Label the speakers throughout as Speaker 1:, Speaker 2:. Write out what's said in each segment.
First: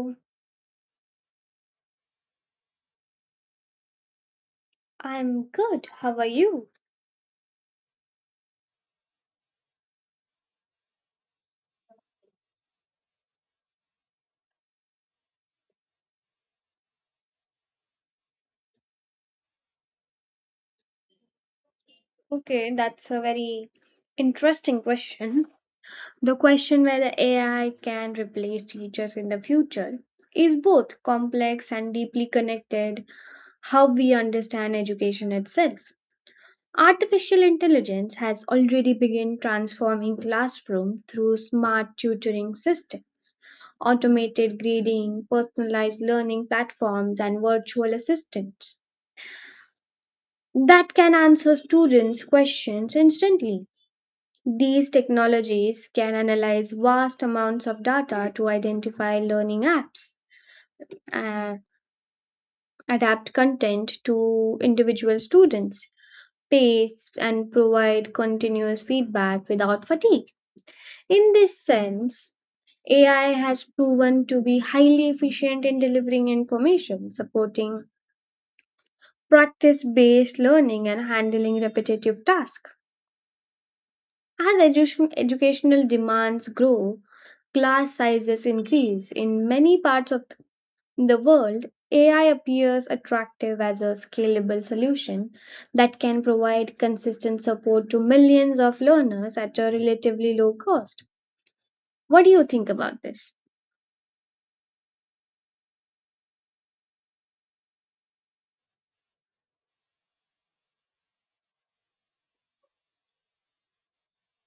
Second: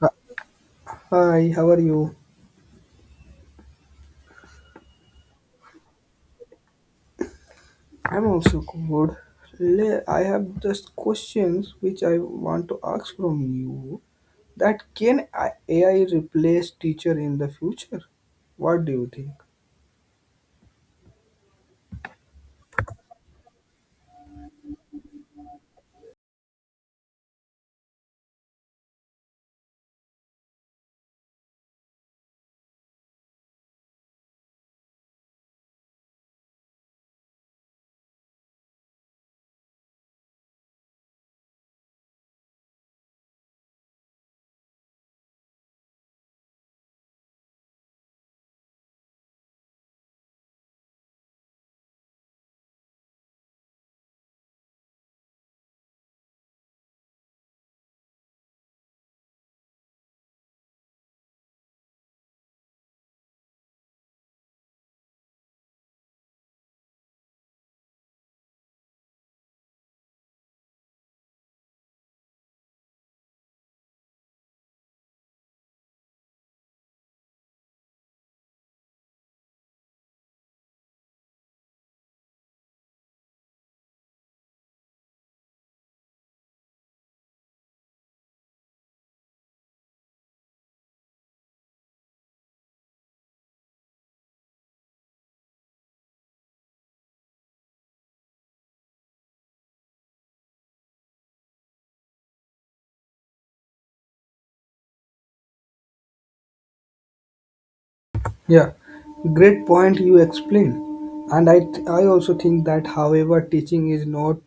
Speaker 1: Uh, Hi, how are you?
Speaker 2: I'm good. How are you?
Speaker 1: I'm also good. I have just questions which I want to ask from you. That can AI replace teacher in the future? What do you think?
Speaker 2: Okay, that's a very interesting question. The question whether AI can replace teachers in the future is both complex and deeply connected how we understand education itself. Artificial intelligence has already begun transforming classroom through smart tutoring systems, automated grading, personalized learning platforms and virtual assistants that can answer students' questions instantly. These technologies can analyze vast amounts of data to identify learning apps, uh, adapt content to individual students' pace, and provide continuous feedback without fatigue. In this sense, AI has proven to be highly efficient in delivering information, supporting practice based learning, and handling repetitive tasks. As educational demands grow, class sizes increase. In many parts of the world, AI appears attractive as a scalable solution that can provide consistent support to millions of learners at a relatively low cost. What do you think about this?
Speaker 1: Yeah, great point you explain, and I also think that however teaching is not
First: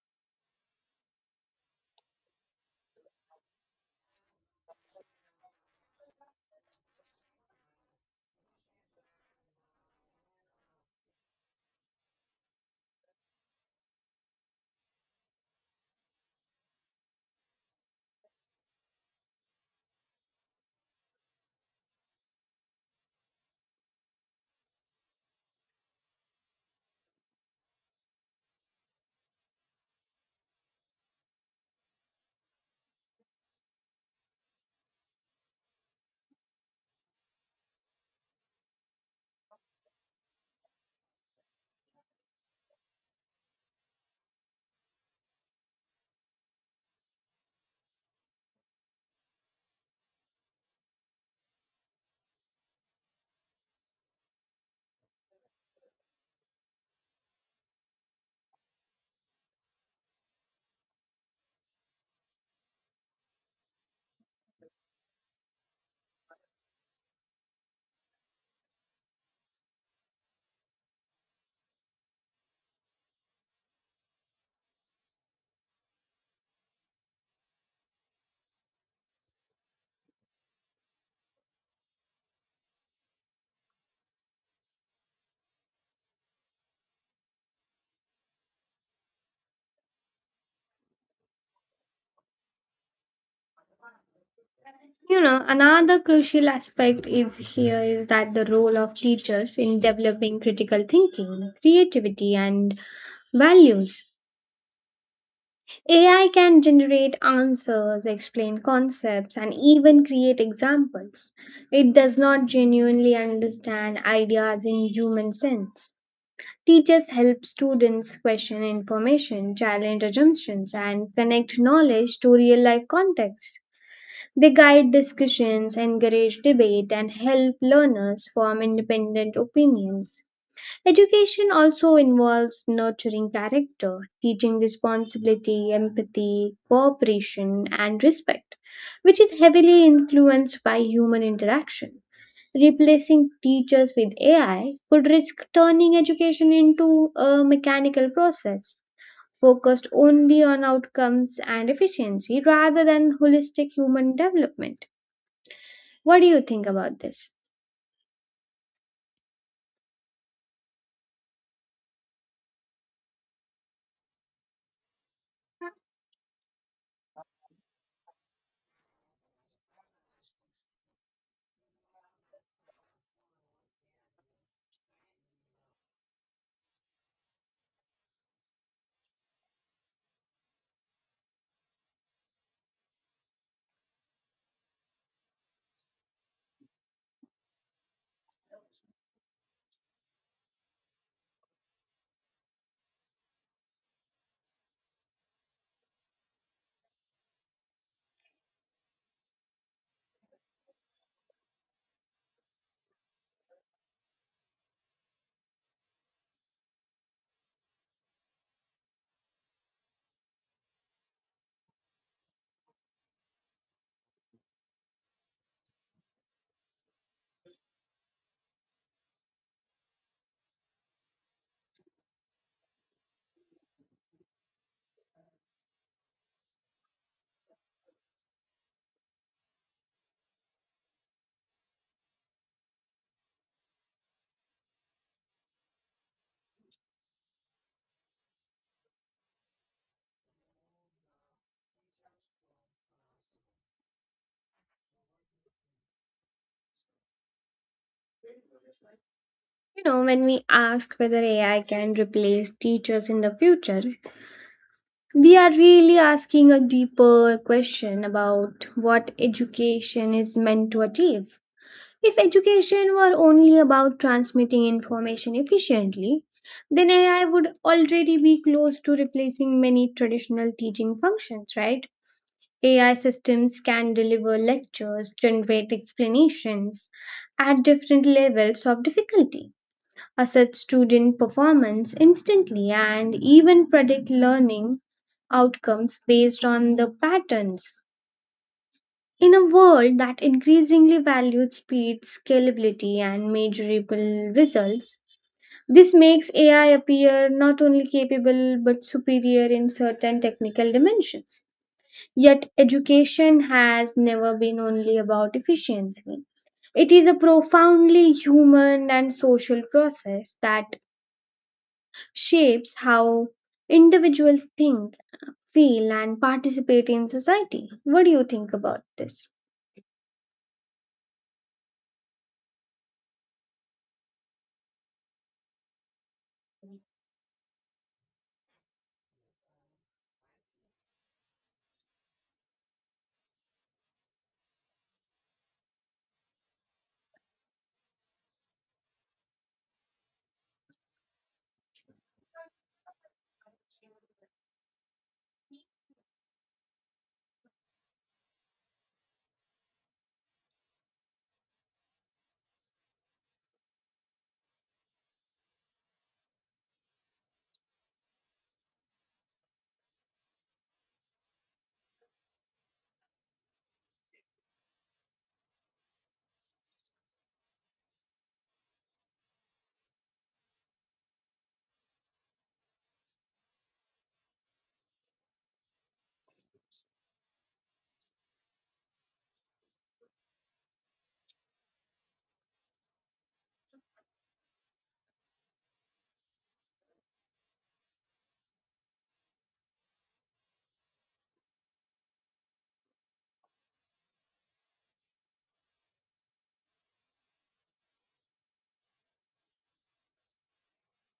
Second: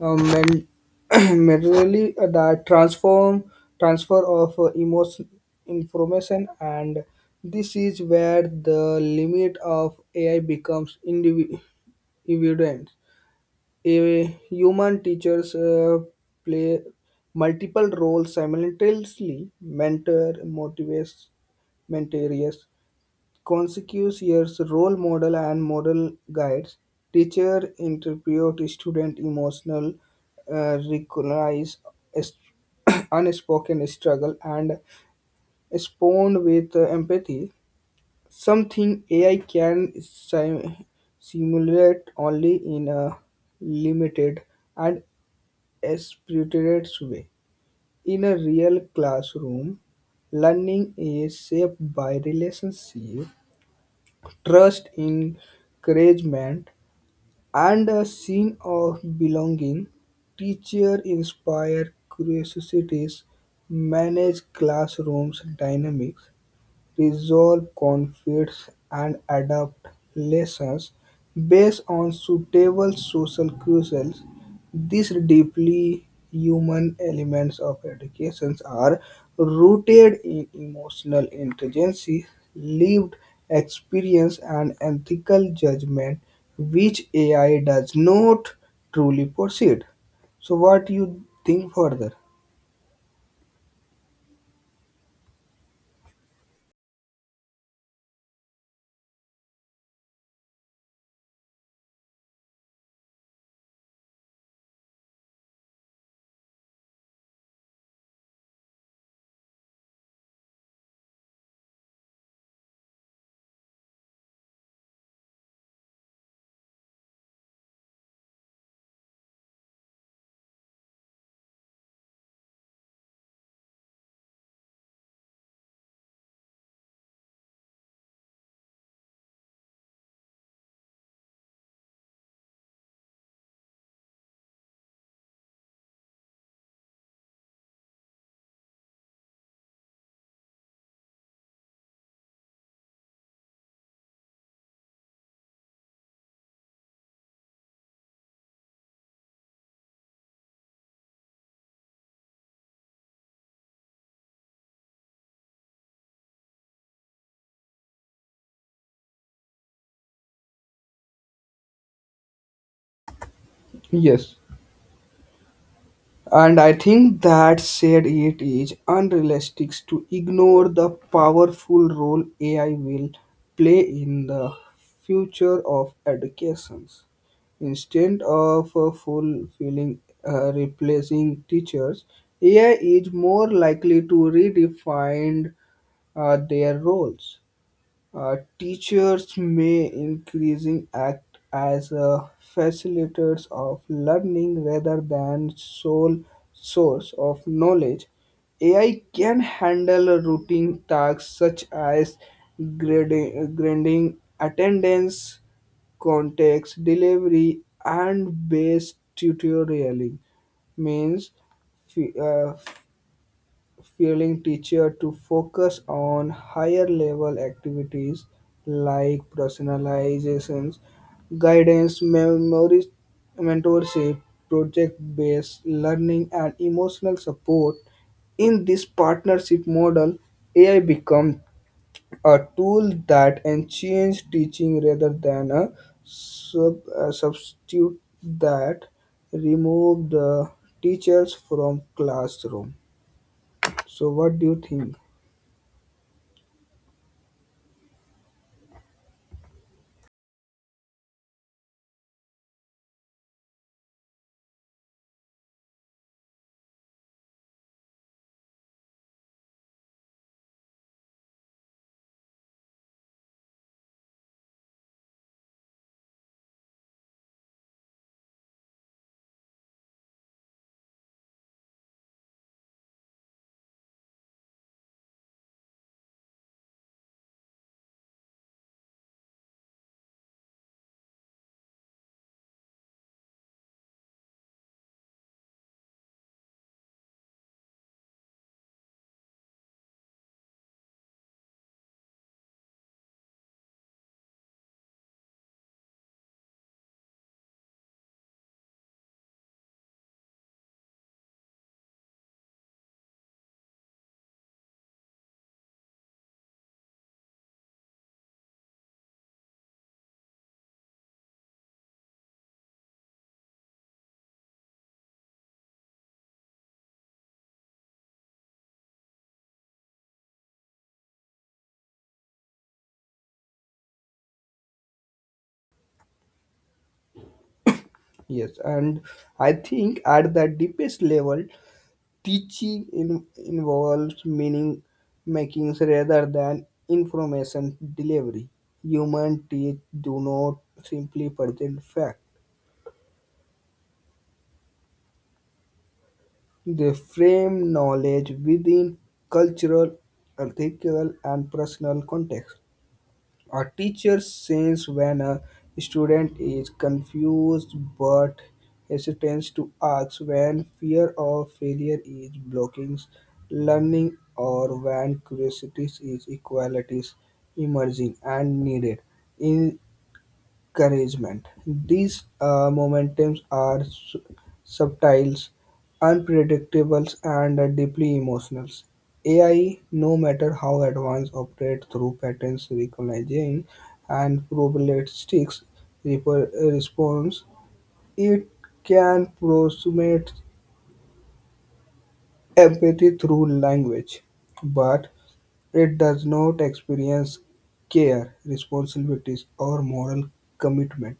Speaker 1: meant merely that transform transfer of emotion information and this is where the limit of AI becomes evident. A human teachers play multiple roles simultaneously mentor motivates mentors Consecutive years role model and model guides, teacher interpret student emotional, recognize est- unspoken struggle and respond with empathy. Something AI can simulate only in a limited and aspirated way. In a real classroom, learning is shaped by relationship trust, encouragement, and a sense of belonging. Teachers inspire curiosities, manage classrooms dynamics, resolve conflicts, and adopt lessons based on suitable social cues. These deeply human elements of education are rooted in emotional intelligence, lived experience, and ethical judgment, which AI does not truly possess. So, what you think further?
Speaker 2: You know, another crucial aspect is here is that the role of teachers in developing critical thinking, creativity, and values. AI can generate answers, explain concepts, and even create examples. It does not genuinely understand ideas in human sense. Teachers help students question information, challenge assumptions, and connect knowledge to real life context. They guide discussions, encourage debate, and help learners form independent opinions. Education also involves nurturing character, teaching responsibility, empathy, cooperation, and respect, which is heavily influenced by human interaction. Replacing teachers with AI could risk turning education into a mechanical process focused only on outcomes and efficiency rather than holistic human development. What do you think about this?
Speaker 1: Yes. And I think that said, it is unrealistic to ignore the powerful role AI will play in the future of education. Instead of fulfilling replacing teachers, AI is more likely to redefine their roles. Teachers may increasing act as facilitators of learning rather than sole source of knowledge. AI can handle routine tasks such as grading attendance, context, delivery, and base tutoring. Means, f- uh, Feeling teacher to focus on higher level activities like personalizations, guidance, memories, mentorship, project based learning, and emotional support. In this partnership model, AI becomes a tool that enhances teaching rather than a substitute that remove the teachers from classroom. So, what do you think?
Speaker 2: You know, when we ask whether AI can replace teachers in the future, we are really asking a deeper question about what education is meant to achieve. If education were only about transmitting information efficiently, then AI would already be close to replacing many traditional teaching functions, right? AI systems can deliver lectures, generate explanations at different levels of difficulty, assess student performance instantly, and even predict learning outcomes based on the patterns. In a world that increasingly values speed, scalability, and measurable results, this makes AI appear not only capable but superior in certain technical dimensions. Yet, education has never been only about efficiency. It is a profoundly human and social process that shapes how individuals think, feel, and participate in society. What do you think about this?
Speaker 1: Yes, and I think at the deepest level, teaching involves meaning making rather than information delivery. Human teach do not simply present fact. They frame knowledge within cultural, ethical, and personal context. A teacher says when a student is confused but hesitates to ask, when fear of failure is blocking learning, or when curiosity is equality is emerging and needed. In encouragement. These momentums are subtle, unpredictable, and deeply emotional. AI, no matter how advanced, operates through patterns recognizing and probabilistic response. It can approximate empathy through language, but it does not experience care, responsibilities, or moral commitment.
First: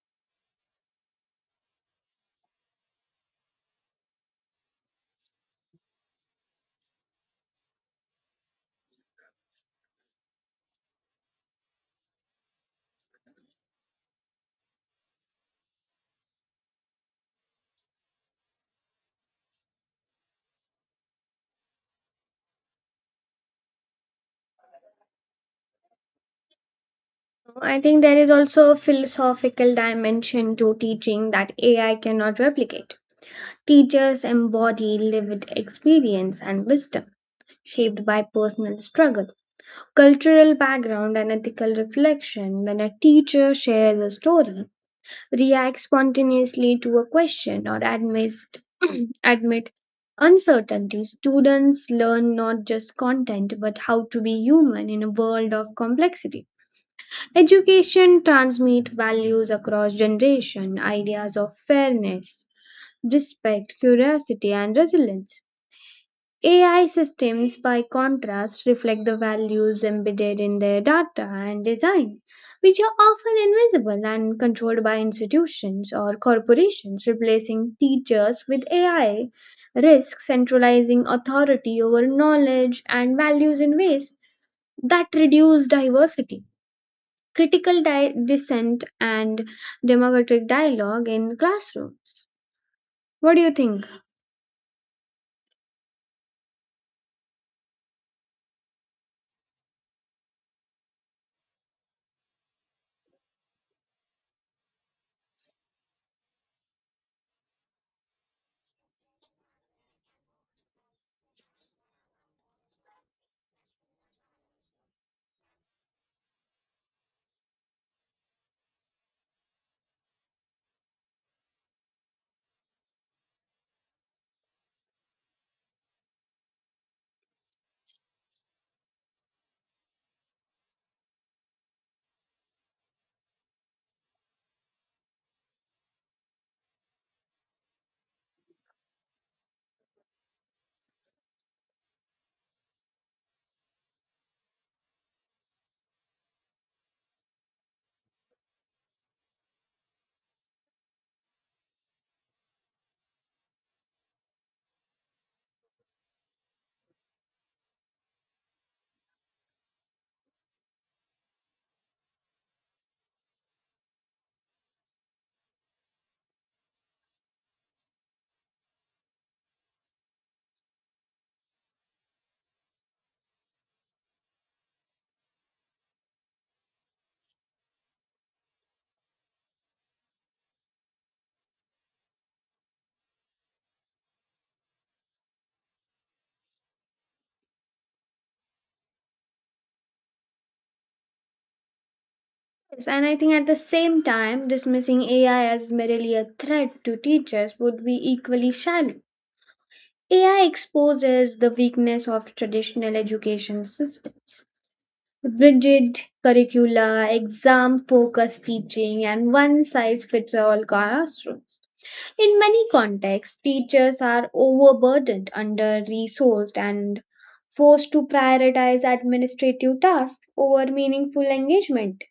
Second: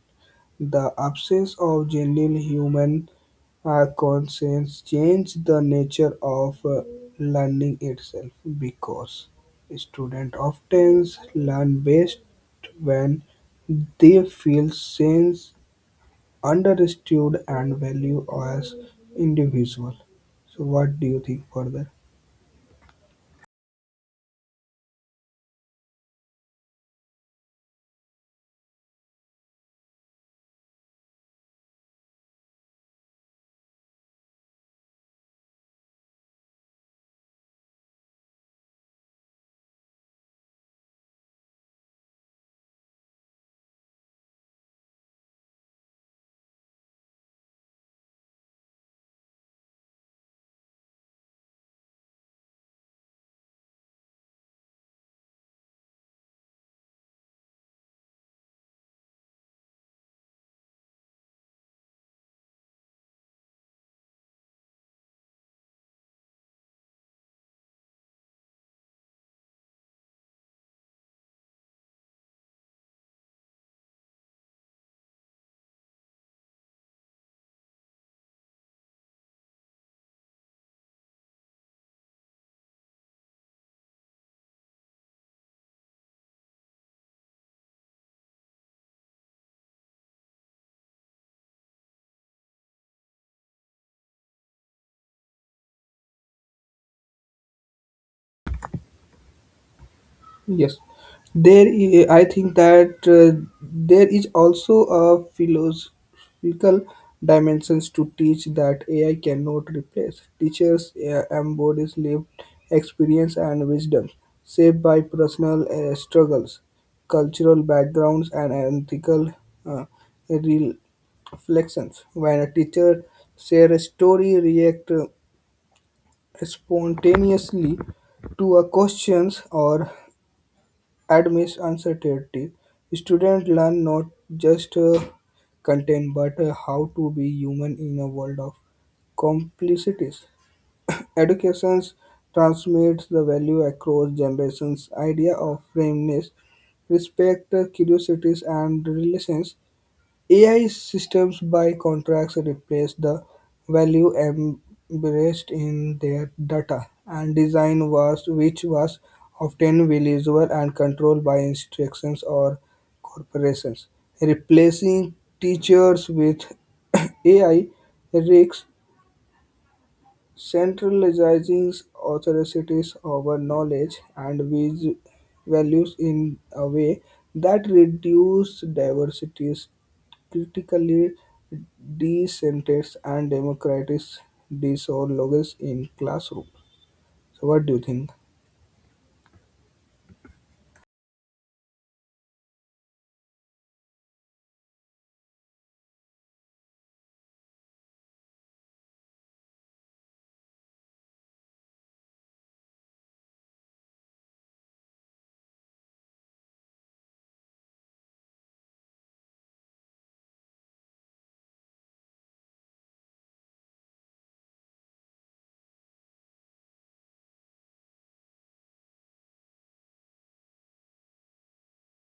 Speaker 1: The absence of genuine human conscience changes the nature of learning itself, because students often learn best when they feel sense understood, and valued as individual. So, what do you think for that?
Speaker 2: I think there is also a philosophical dimension to teaching that AI cannot replicate. Teachers embody lived experience and wisdom shaped by personal struggle, cultural background, and ethical reflection. When a teacher shares a story, reacts spontaneously to a question or admits admit uncertainty, students learn not just content but how to be human in a world of complexity. Education transmits values across generation, ideas of fairness, respect, curiosity and resilience. AI systems, by contrast, reflect the values embedded in their data and design, which are often invisible and controlled by institutions or corporations. Replacing teachers with AI risks centralizing authority over knowledge and values in ways that reduce diversity, critical dissent, and democratic dialogue in classrooms. What do you think?
Speaker 1: Yes, I think that there is also a philosophical dimensions to teach that AI cannot replace. Teachers embodies lived experience and wisdom, shaped by personal struggles, cultural backgrounds, and ethical uh, reflections. When a teacher share a story, react spontaneously to a questions or amidst uncertainty, students learn not just content but how to be human in a world of complexities. Education transmits the value across generations. Idea of fairness, respect, curiosities, and relations AI systems, by contrast, replace the value embraced in their data and design was which was often visual and controlled by institutions or corporations. Replacing teachers with AI risks centralizing authorities over knowledge and values in a way that reduces diversities critically dissenters and democratic dialogues in classroom. So what do you think?
Speaker 2: Yes, and I think at the same time, dismissing AI as merely a threat to teachers would be equally shallow. AI exposes the weakness of traditional education systems. Rigid curricula, exam focused teaching, and one size fits all classrooms. In many contexts, teachers are overburdened, under resourced, and forced to prioritize administrative tasks over meaningful engagement.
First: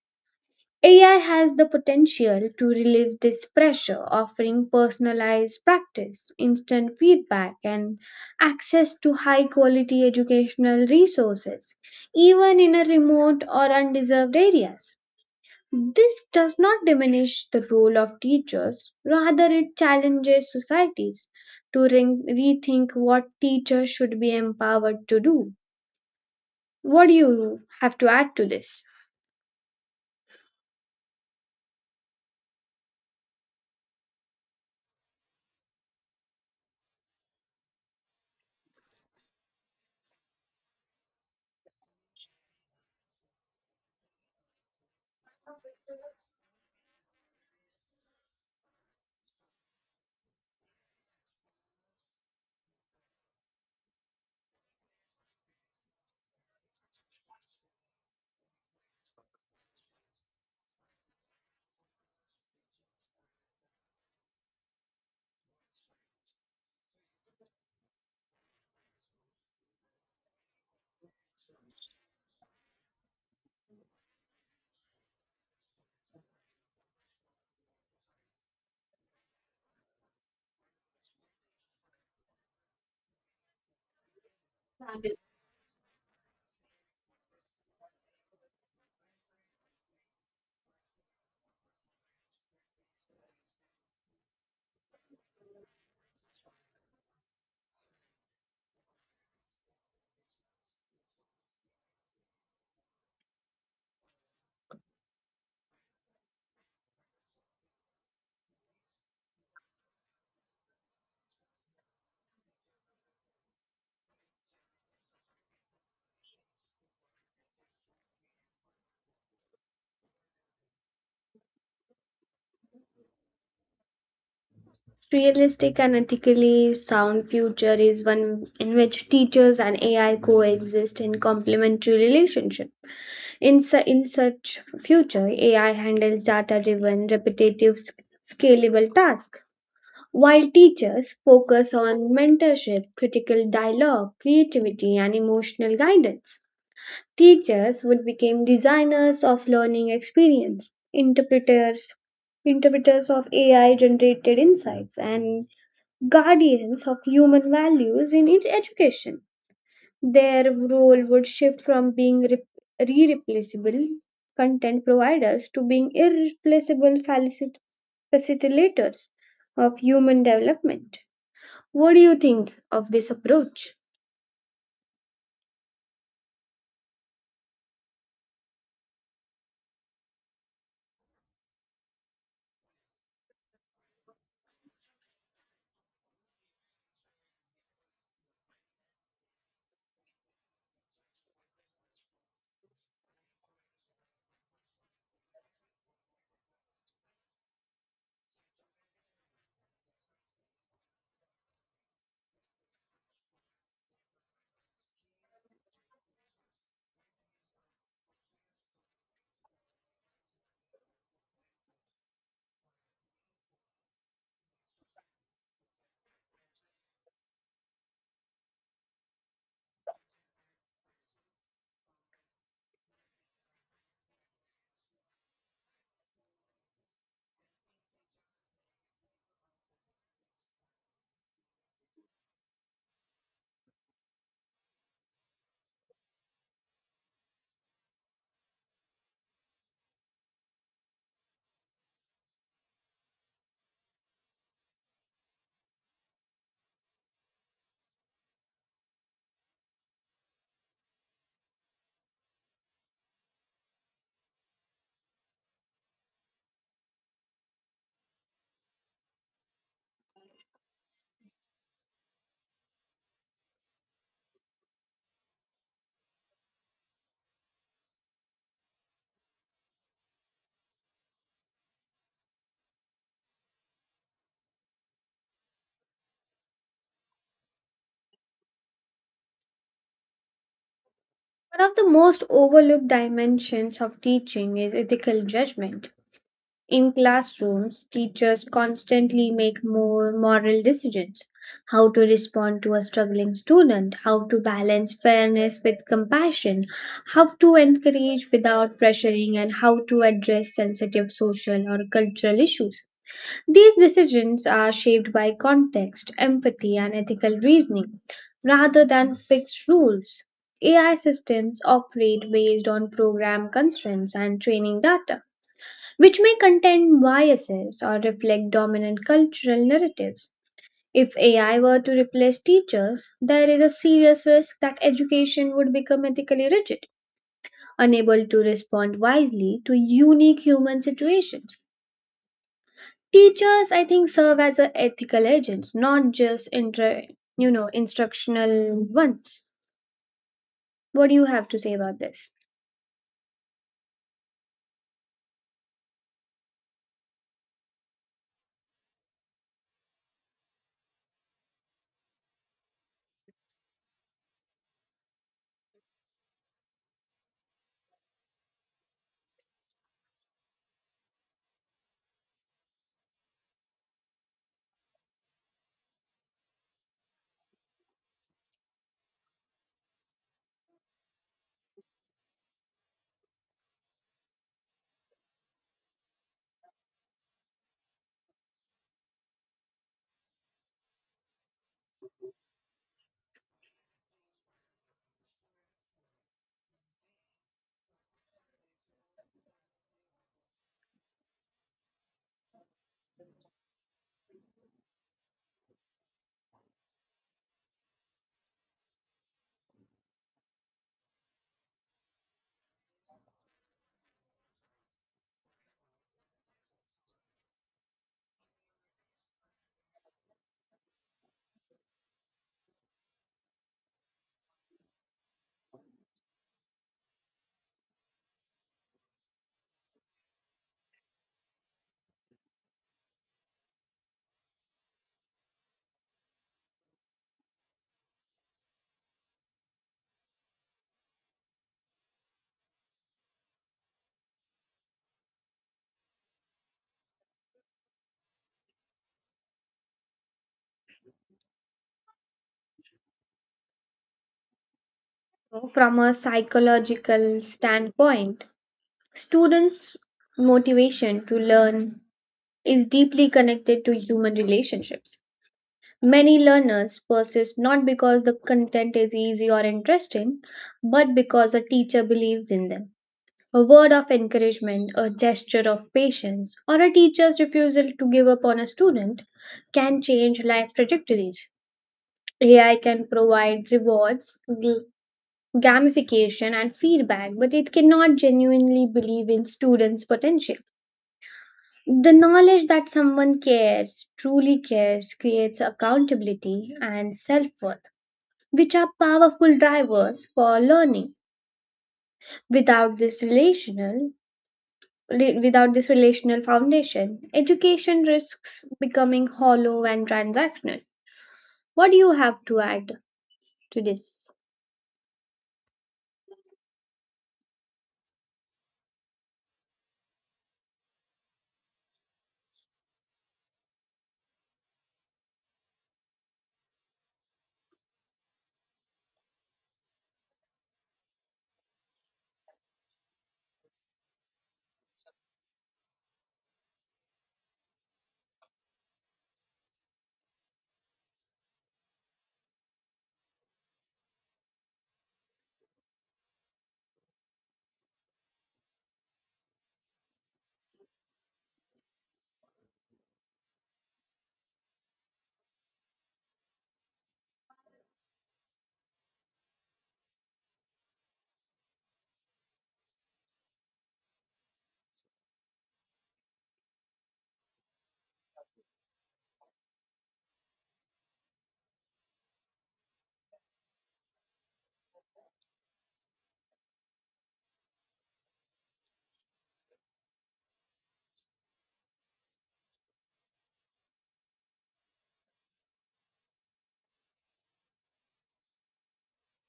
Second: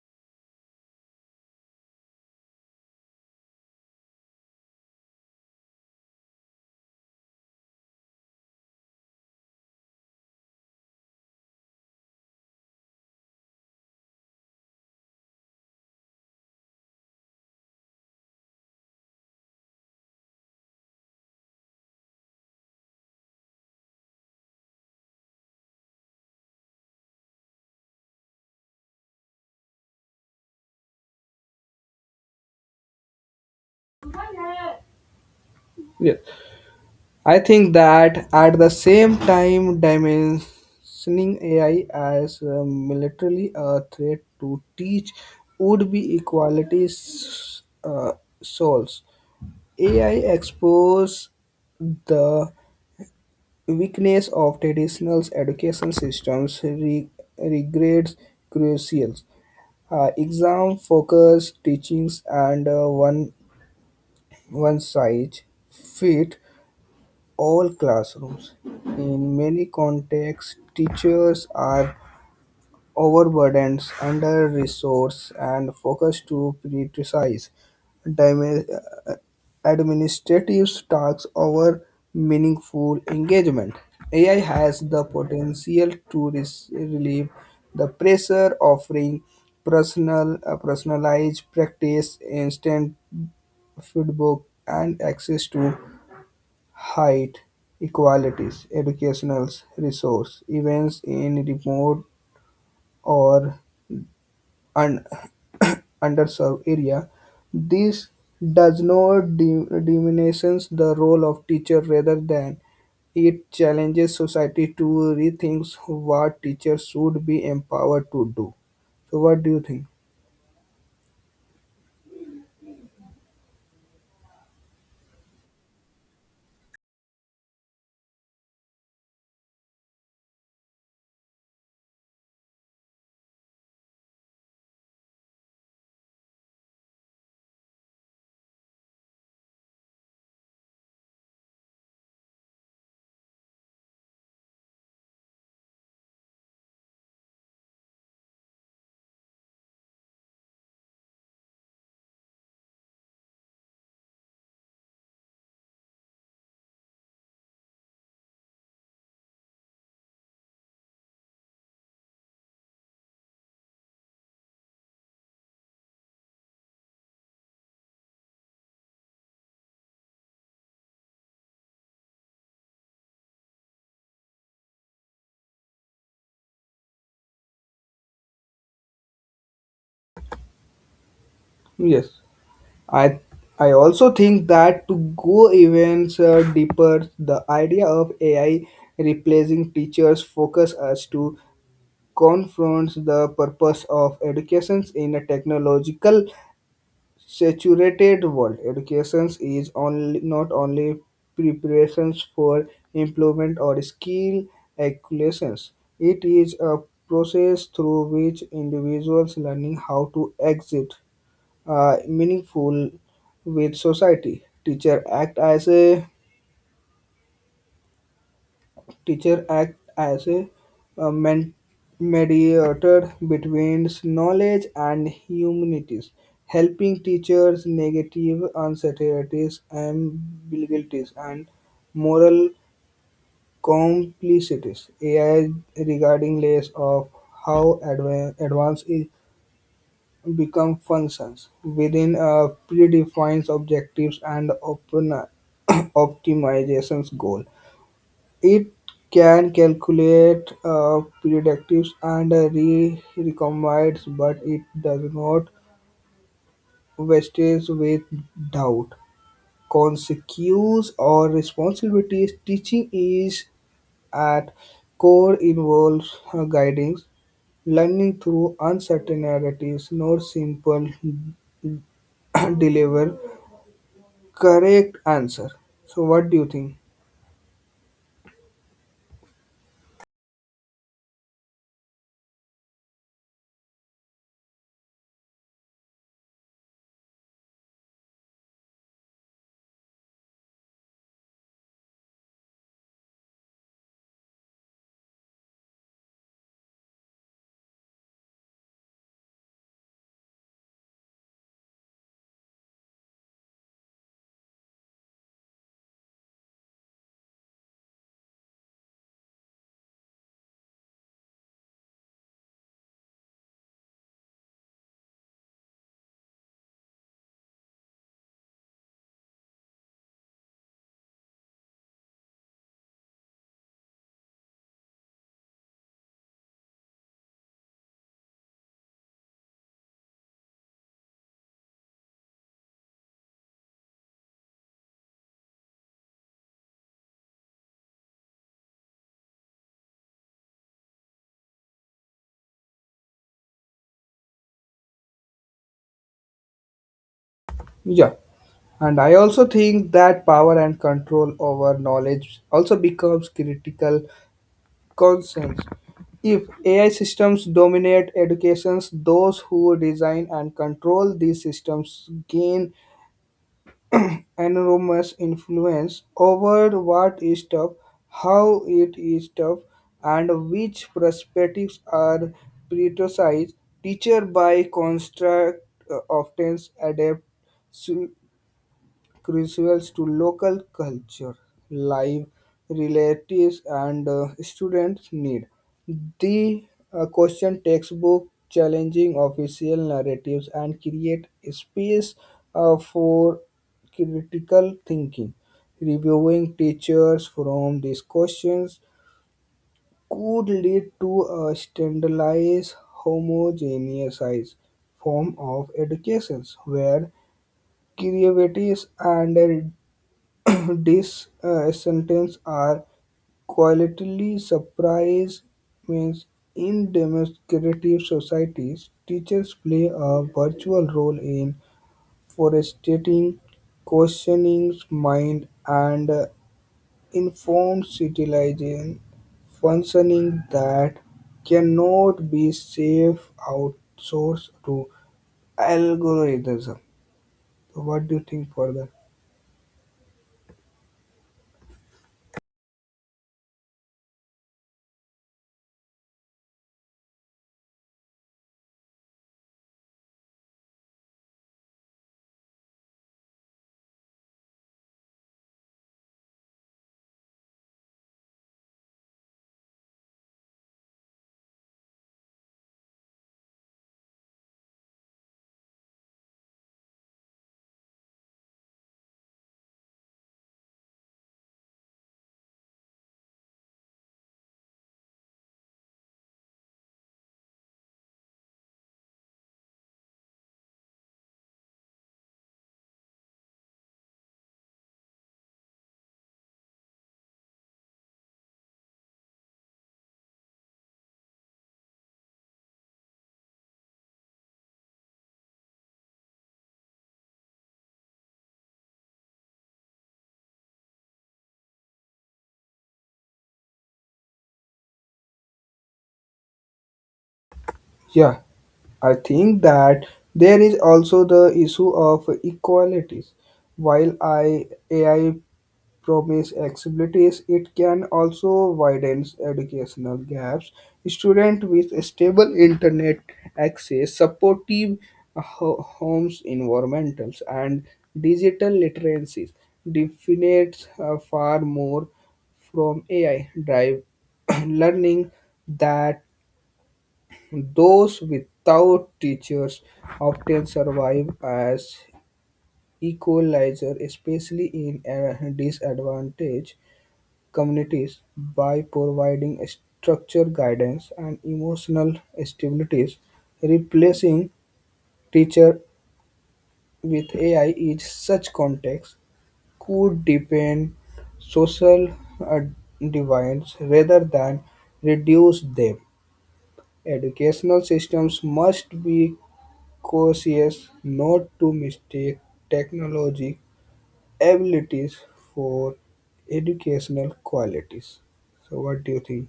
Speaker 2: AI has the potential to relieve this pressure, offering personalized practice, instant feedback, and access to high quality educational resources, even in a remote or undeserved areas. This does not diminish the role of teachers, rather, it challenges societies to rethink what teachers should be empowered to do. What do you have to add to this?
Speaker 1: Yes. I think that at the same time dimensioning AI as militarily a threat to teach would be equality uh, souls. AI expose the weakness of traditional education systems regrets crucial exam focus teachings and one size fit all classrooms. In many contexts, teachers are overburdened, under-resourced, and focused to prioritize dimi- uh, administrative tasks over meaningful engagement. AI has the potential to relieve the pressure, offering personalized practice, instant feedback, and access to height equalities, educational resource, events in remote or underserved area. This does not diminishes the role of teacher rather than it challenges society to rethink what teachers should be empowered to do. So what do you think?
Speaker 2: Realistic and ethically sound future is one in which teachers and AI coexist in complementary relationship. In such future, AI handles data-driven, repetitive, scalable tasks, while teachers focus on mentorship, critical dialogue, creativity, and emotional guidance. Teachers would become designers of learning experience, interpreters of AI generated insights and guardians of human values in its education. Their role would shift from being re replaceable content providers to being irreplaceable facilitators of human development. What do you think of this approach?
Speaker 1: Yes, I I also think that to go even deeper, the idea of AI replacing teachers focus us to confront the purpose of education in a technological saturated world, education is only not only preparations for employment or skill acquisitions. It is a process through which individuals learning how to exit meaningful with society. Teacher act as a uh, men- mediator between knowledge and humanities, helping teachers negative uncertainties, ambiguities, and moral complexities. AI regarding less of how advanced it become functions within a predefined objectives and open optimizations goal it can calculate predictives and re recombine's, but it does not vestige with doubt, consequences, or responsibilities. Teaching is at core involves guiding learning through uncertainties, not simple deliver correct answer. So, what do you think?
Speaker 2: One of the most overlooked dimensions of teaching is ethical judgment. In classrooms, teachers constantly make more moral decisions, how to respond to a struggling student, how to balance fairness with compassion, how to encourage without pressuring, and how to address sensitive social or cultural issues. These decisions are shaped by context, empathy, and ethical reasoning rather than fixed rules. AI systems operate based on program constraints and training data which may contain biases or reflect dominant cultural narratives. If AI were to replace teachers, there is a serious risk that education would become ethically rigid, unable to respond wisely to unique human situations. Teachers, I think, serve as a ethical agents, not just instructional ones. What do you have to say about this?
Speaker 1: Yeah. And I also think that power and control over knowledge also becomes critical concerns. If AI systems dominate educations, those who design and control these systems gain enormous influence over what is taught, how it is taught, and which perspectives are prioritized. Teacher by construct often adapt crucial to local culture, life, relatives, and students need. The Question textbook challenging official narratives and create space for critical thinking. Reviewing teachers from these questions could lead to a standardized, homogeneous form of education where creativity and this sentences are qualitatively surprised means in democratic societies, teachers play a virtual role in forestating, questioning mind, and informed civilization functioning that cannot be safe outsourced to algorithm. So what do you think further?
Speaker 2: From a psychological standpoint, students' motivation to learn is deeply connected to human relationships. Many learners persist not because the content is easy or interesting, but because a teacher believes in them. A word of encouragement, a gesture of patience, or a teacher's refusal to give up on a student can change life trajectories. AI can provide rewards, gamification, and feedback, but it cannot genuinely believe in students' potential. The knowledge that someone cares, truly cares, creates accountability and self worth, which are powerful drivers for learning. Without this relational without this relational foundation, education risks becoming hollow and transactional. What do you have to add to this?
Speaker 1: Yeah. I think that there is also the issue of equalities. While AI promises accessibilities, it can also widen educational gaps. Students with stable internet access, supportive homes environments, and digital literacies definites far more from AI drive learning that those without teachers often survive as equalizer, especially in disadvantaged communities, by providing structure, guidance and emotional stabilities. Replacing teacher with AI in such context could deepen social uh, divides rather than reduce them. Educational systems must be cautious not to mistake technology abilities for educational qualities. So what do you think?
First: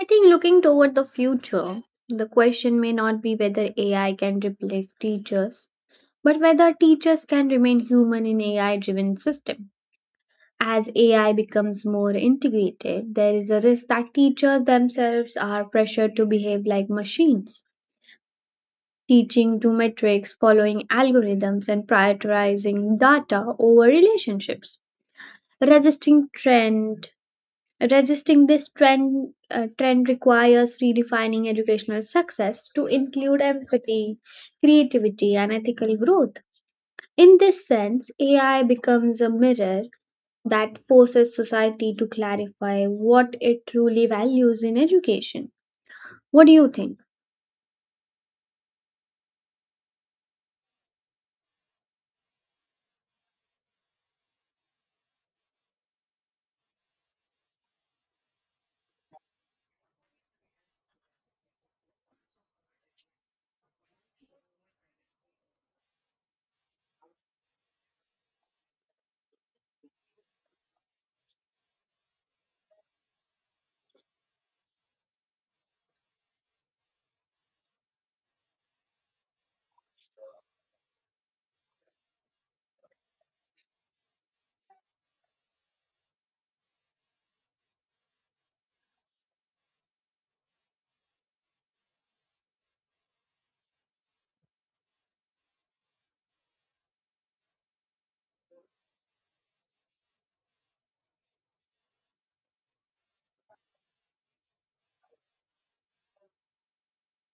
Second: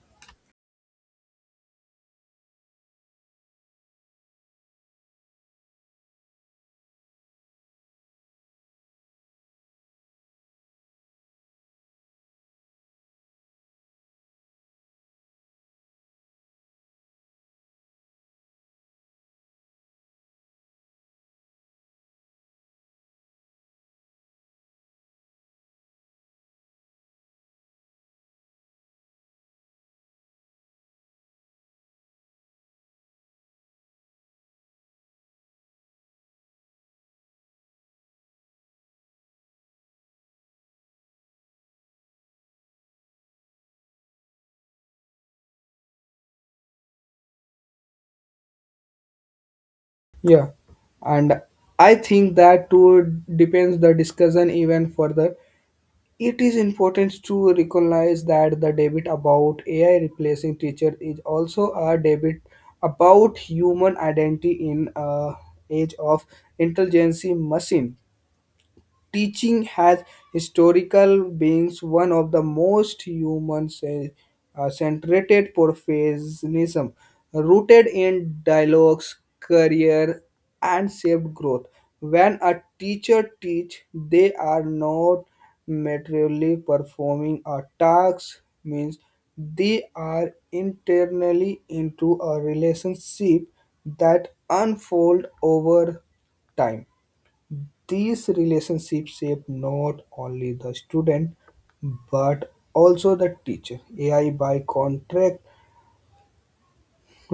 Speaker 2: I think looking toward the future, the question may not be whether AI can replace teachers, but whether teachers can remain human in AI driven system. As AI becomes more integrated, there is a risk that teachers themselves are pressured to behave like machines, teaching to metrics, following algorithms, and prioritizing data over relationships. Resisting trend, resisting this trend, requires redefining educational success to include empathy, creativity, and ethical growth. In this sense, AI becomes a mirror that forces society to clarify what it truly values in education. What do you think?
Speaker 1: Yeah, and I think that too depends the discussion even further. It is important to recognize that the debate about AI replacing teacher is also a debate about human identity in a age of intelligence machine. Teaching has historical beings one of the most human centered professionism, rooted in dialogues career and shaped growth when a teacher teach they are not materially performing a task means they are internally into a relationship that unfold over time these relationships shape not only the student but also the teacher. AI by contract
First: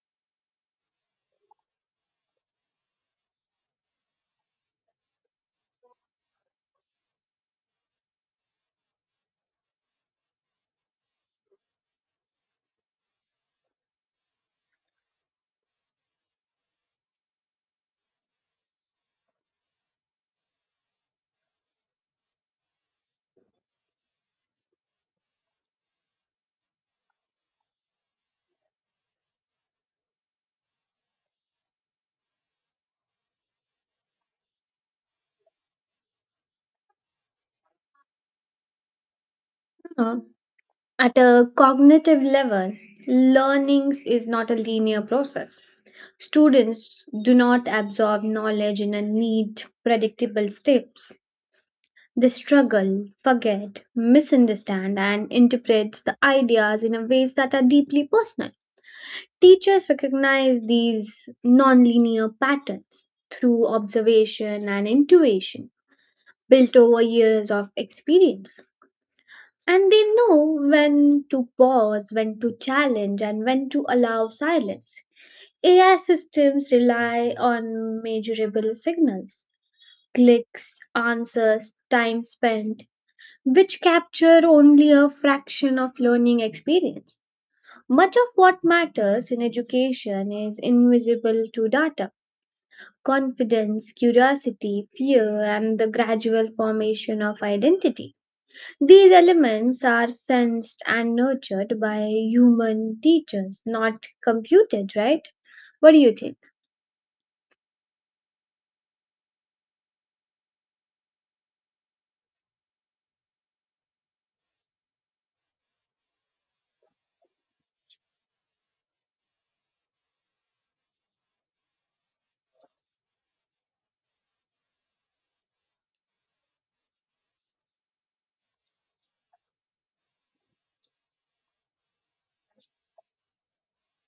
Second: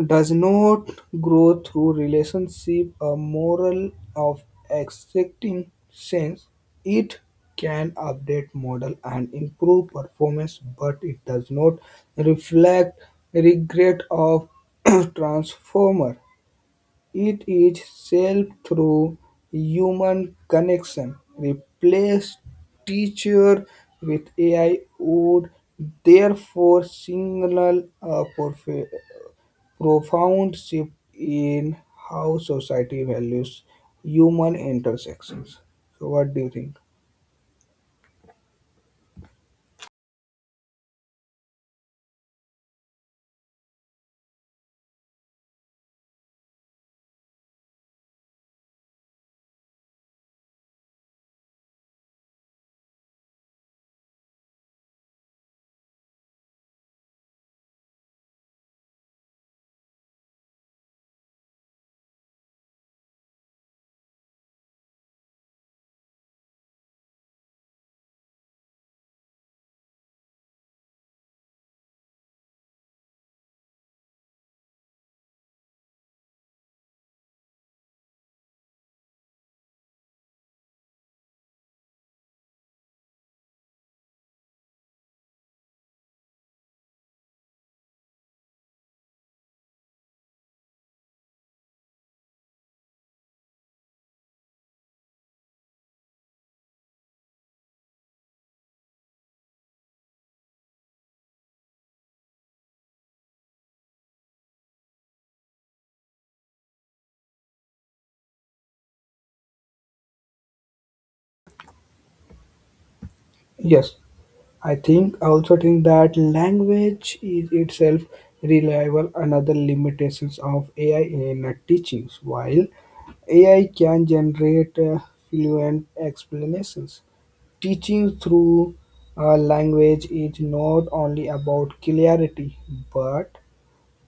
Speaker 1: does not grow through relationship a moral of exacting sense. It can update model and improve performance, but it does not reflect regret of transformer. It is served through human connection; replace teacher with AI would therefore signal a profound shift in how society values human intersections. So what do you think?
Speaker 2: Uh, at a cognitive level, learning is not a linear process. Students do not absorb knowledge in a neat, predictable steps. They struggle, forget, misunderstand, and interpret the ideas in a ways that are deeply personal. Teachers recognize these nonlinear patterns through observation and intuition built over years of experience. And they know when to pause, when to challenge, and when to allow silence. AI systems rely on measurable signals, clicks, answers, time spent, which capture only a fraction of learning experience. Much of what matters in education is invisible to data, confidence, curiosity, fear, and the gradual formation of identity. These elements are sensed and nurtured by human teachers, not computed, right? What do you think?
Speaker 1: Yes. I also think that language is itself reliable another limitations of AI in teachings. While AI can generate fluent explanations, teaching through language is not only about clarity but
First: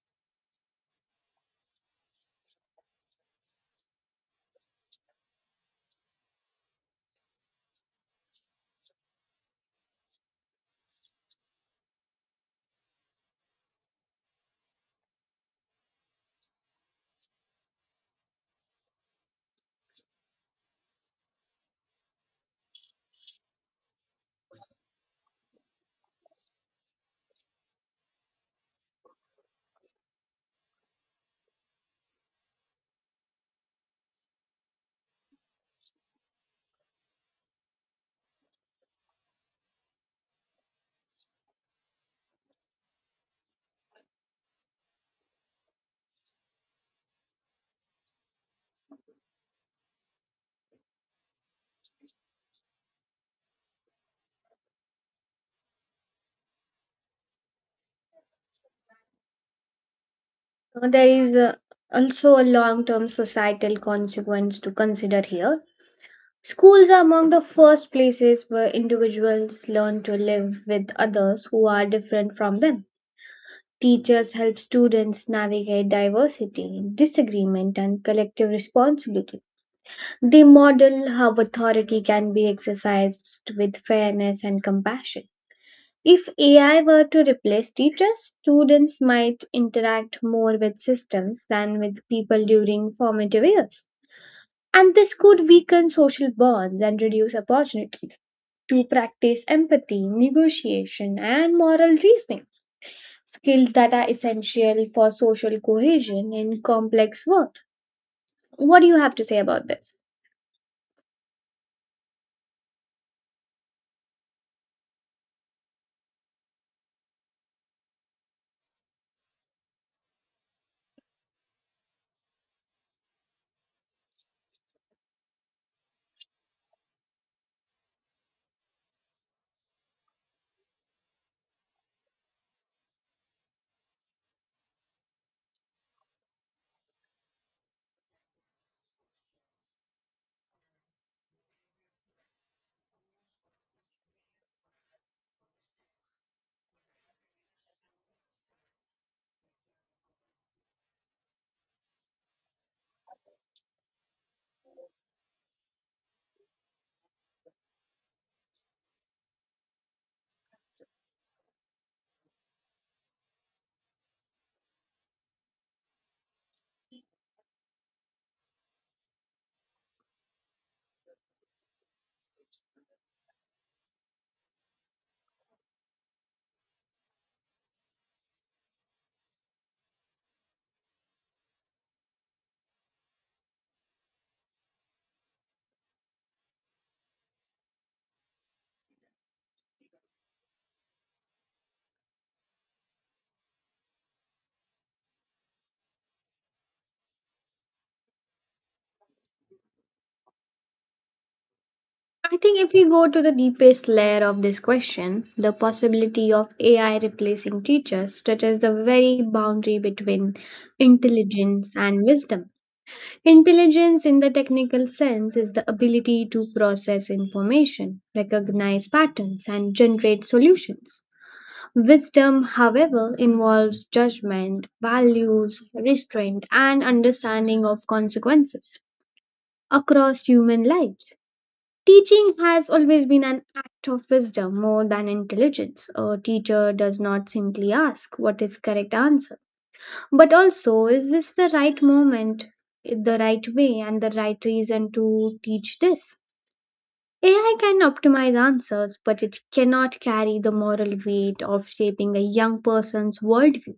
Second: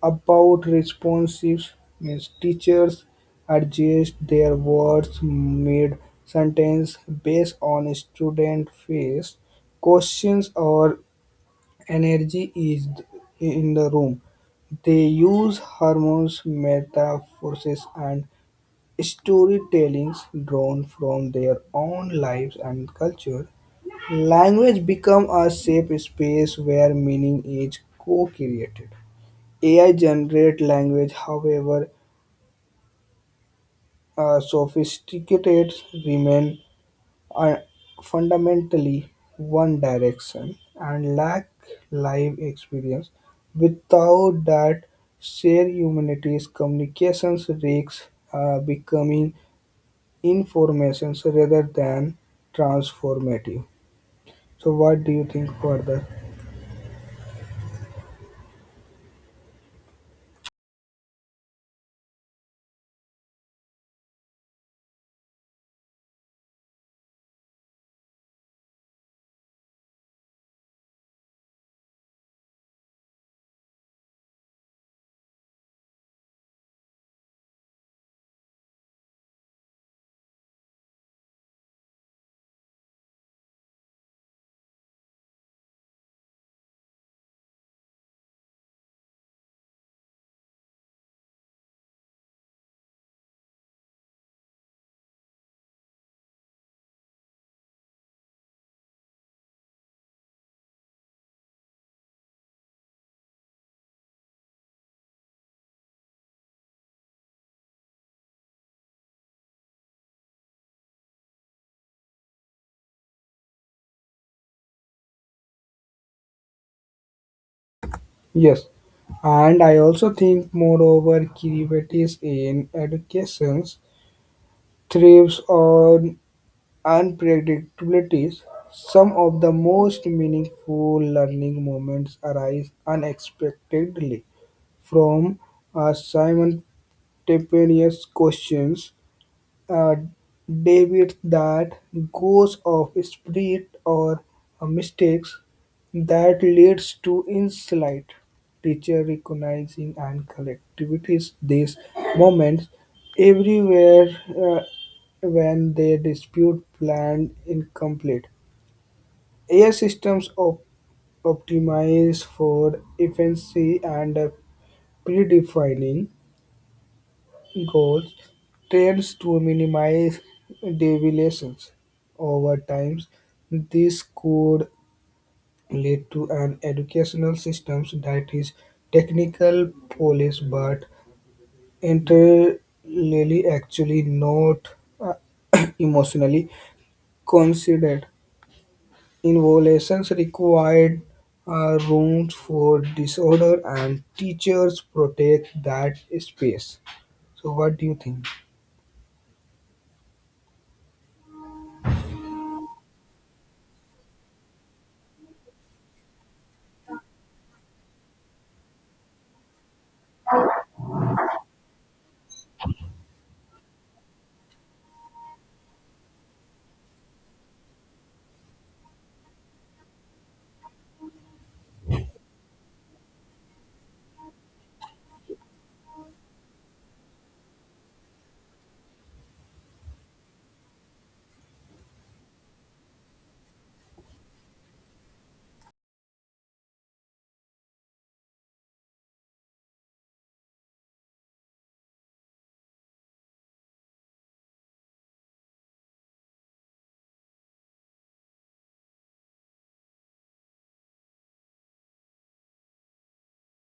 Speaker 1: about responsive. Means teachers adjust their words mid sentence based on student face questions or energy is in the room. They use hormones, metaphors, and storytellings drawn from their own lives and culture. Language become a safe space where meaning is co-created. AI generate language, however, sophisticated remain are fundamentally one direction and lack live experience. Without that shared humanities, communications risks becoming informations rather than transformative. So, what do you think further?
Speaker 2: There is also a long term societal consequence to consider here. Schools are among the first places where individuals learn to live with others who are different from them. Teachers help students navigate diversity, disagreement, and collective responsibility. They model how authority can be exercised with fairness and compassion. If AI were to replace teachers, students might interact more with systems than with people during formative years. And this could weaken social bonds and reduce opportunities to practice empathy, negotiation, and moral reasoning, skills that are essential for social cohesion in complex world. What do you have to say about this?
Speaker 1: Yes, and I also think, moreover, creativities in educations thrives on unpredictabilities, some of the most meaningful learning moments arise unexpectedly from uh, simultaneous questions uh, David that goes off spirit or mistakes that leads to insight. Teacher recognizing and collectivities these moments everywhere when they dispute planned incomplete. AI systems optimize for efficiency and predefining goals tends to minimize deviations. Over time, this could lead to an educational system that is technical police but entirely actually not uh, emotionally considered. Involutions required rooms for disorder and teachers protect that space. So what do you think?
Speaker 2: I think if we go to the deepest layer of this question, the possibility of AI replacing teachers touches the very boundary between intelligence and wisdom. Intelligence, in the technical sense, is the ability to process information, recognize patterns, and generate solutions. Wisdom, however, involves judgment, values, restraint, and understanding of consequences across human lives. Teaching has always been an act of wisdom more than intelligence. A teacher does not simply ask what is correct answer, but also is this the right moment, the right way, and the right reason to teach this? AI can optimize answers, but it cannot carry the moral weight of shaping a young person's worldview.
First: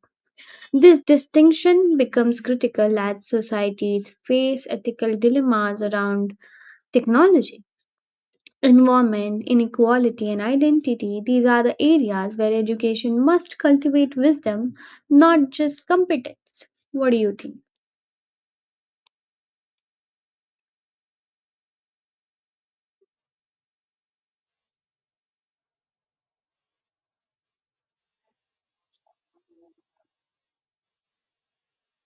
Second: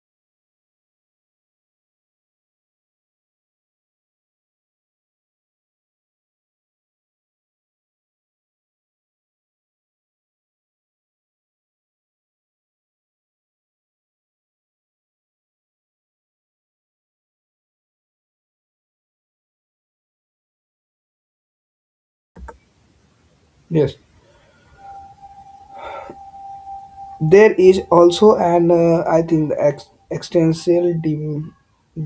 Speaker 2: This distinction becomes critical as societies face ethical dilemmas around technology, environment, inequality, and identity. These are the areas where education must cultivate wisdom, not just competence. What do you think?
Speaker 1: Yes. There is also an, I think, the extensive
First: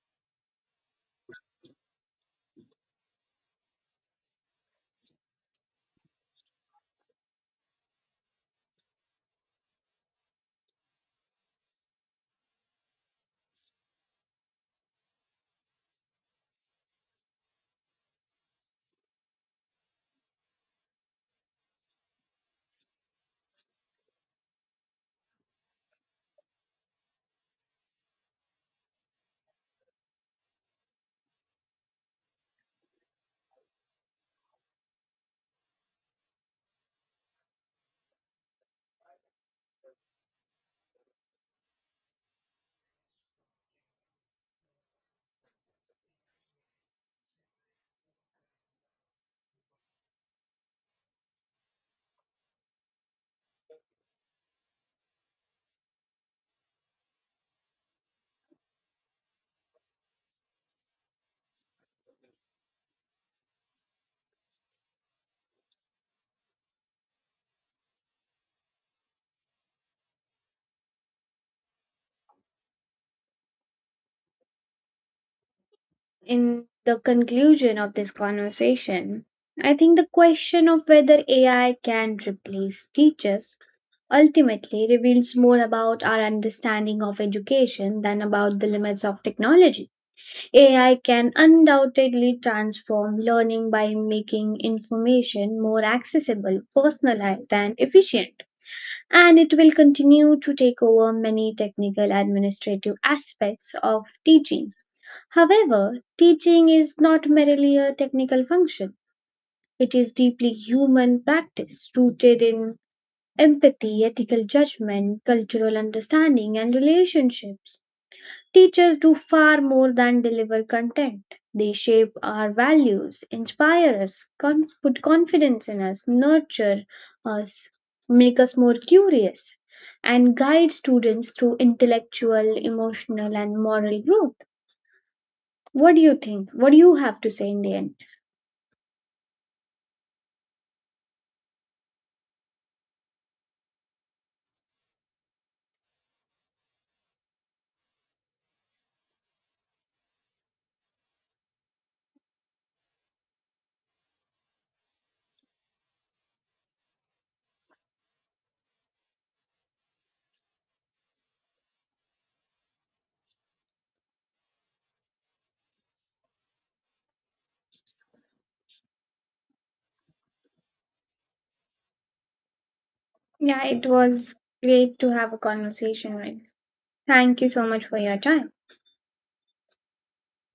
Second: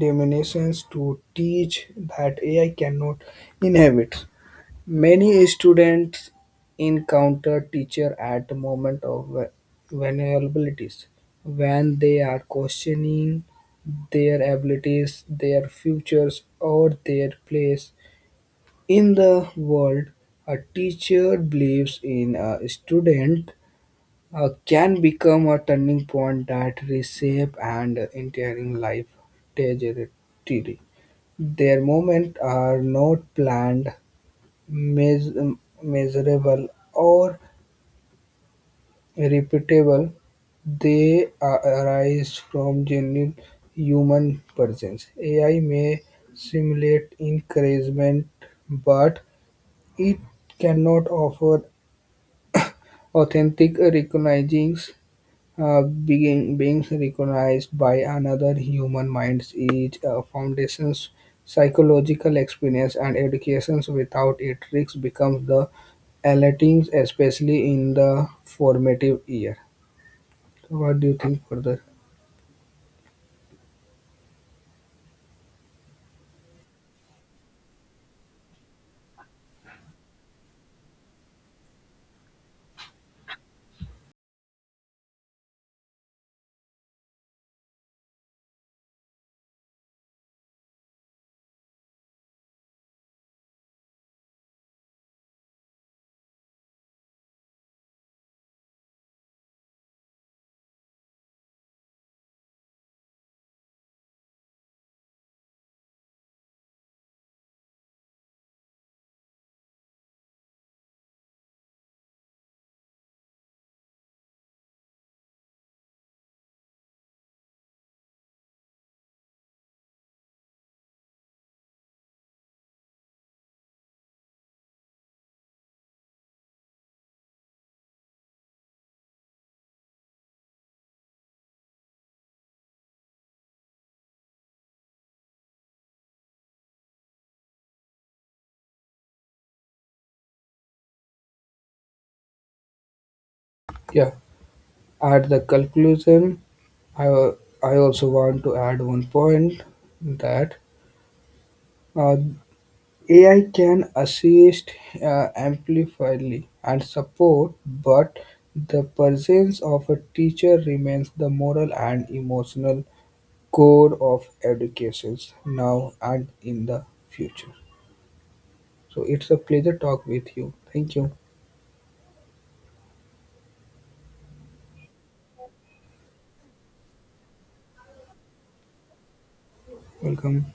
Speaker 1: diminutions to teach that AI cannot inhabit. Many students encounter teacher at the moment of vulnerabilities when they are questioning their abilities, their futures, or their place in the world. A teacher believes in a student can become a turning point that reshape and entering life trajectory. Their moments are not planned, meas- measurable, or repeatable. Arise from genuine human presence. AI may simulate encouragement, but it cannot offer authentic recognizings being recognized by another human mind's is a foundation's psychological experience and education. Without it, risk becomes the alerting, especially in the formative year. So what do you think further?
Speaker 2: In the conclusion of this conversation, I think the question of whether AI can replace teachers ultimately reveals more about our understanding of education than about the limits of technology. AI can undoubtedly transform learning by making information more accessible, personalized, and efficient. And it will continue to take over many technical administrative aspects of teaching. However, teaching is not merely a technical function, it is deeply human practice rooted in empathy, ethical judgment, cultural understanding, and relationships. Teachers do far more than deliver content. They shape our values, inspire us, put confidence in us, nurture us, make us more curious, and guide students through intellectual, emotional, and moral growth. What do you think? What do you have to say in the end?
Speaker 1: Yeah. At the conclusion, I, I also want to add one point that uh, AI can assist amplifyly and support, but the presence of a teacher remains the moral and emotional core of education now and in the future. So it's a pleasure talk with you. Thank you.
Speaker 2: Yeah, it was great to have a conversation with. Thank you so much for your time.
Speaker 1: Welcome.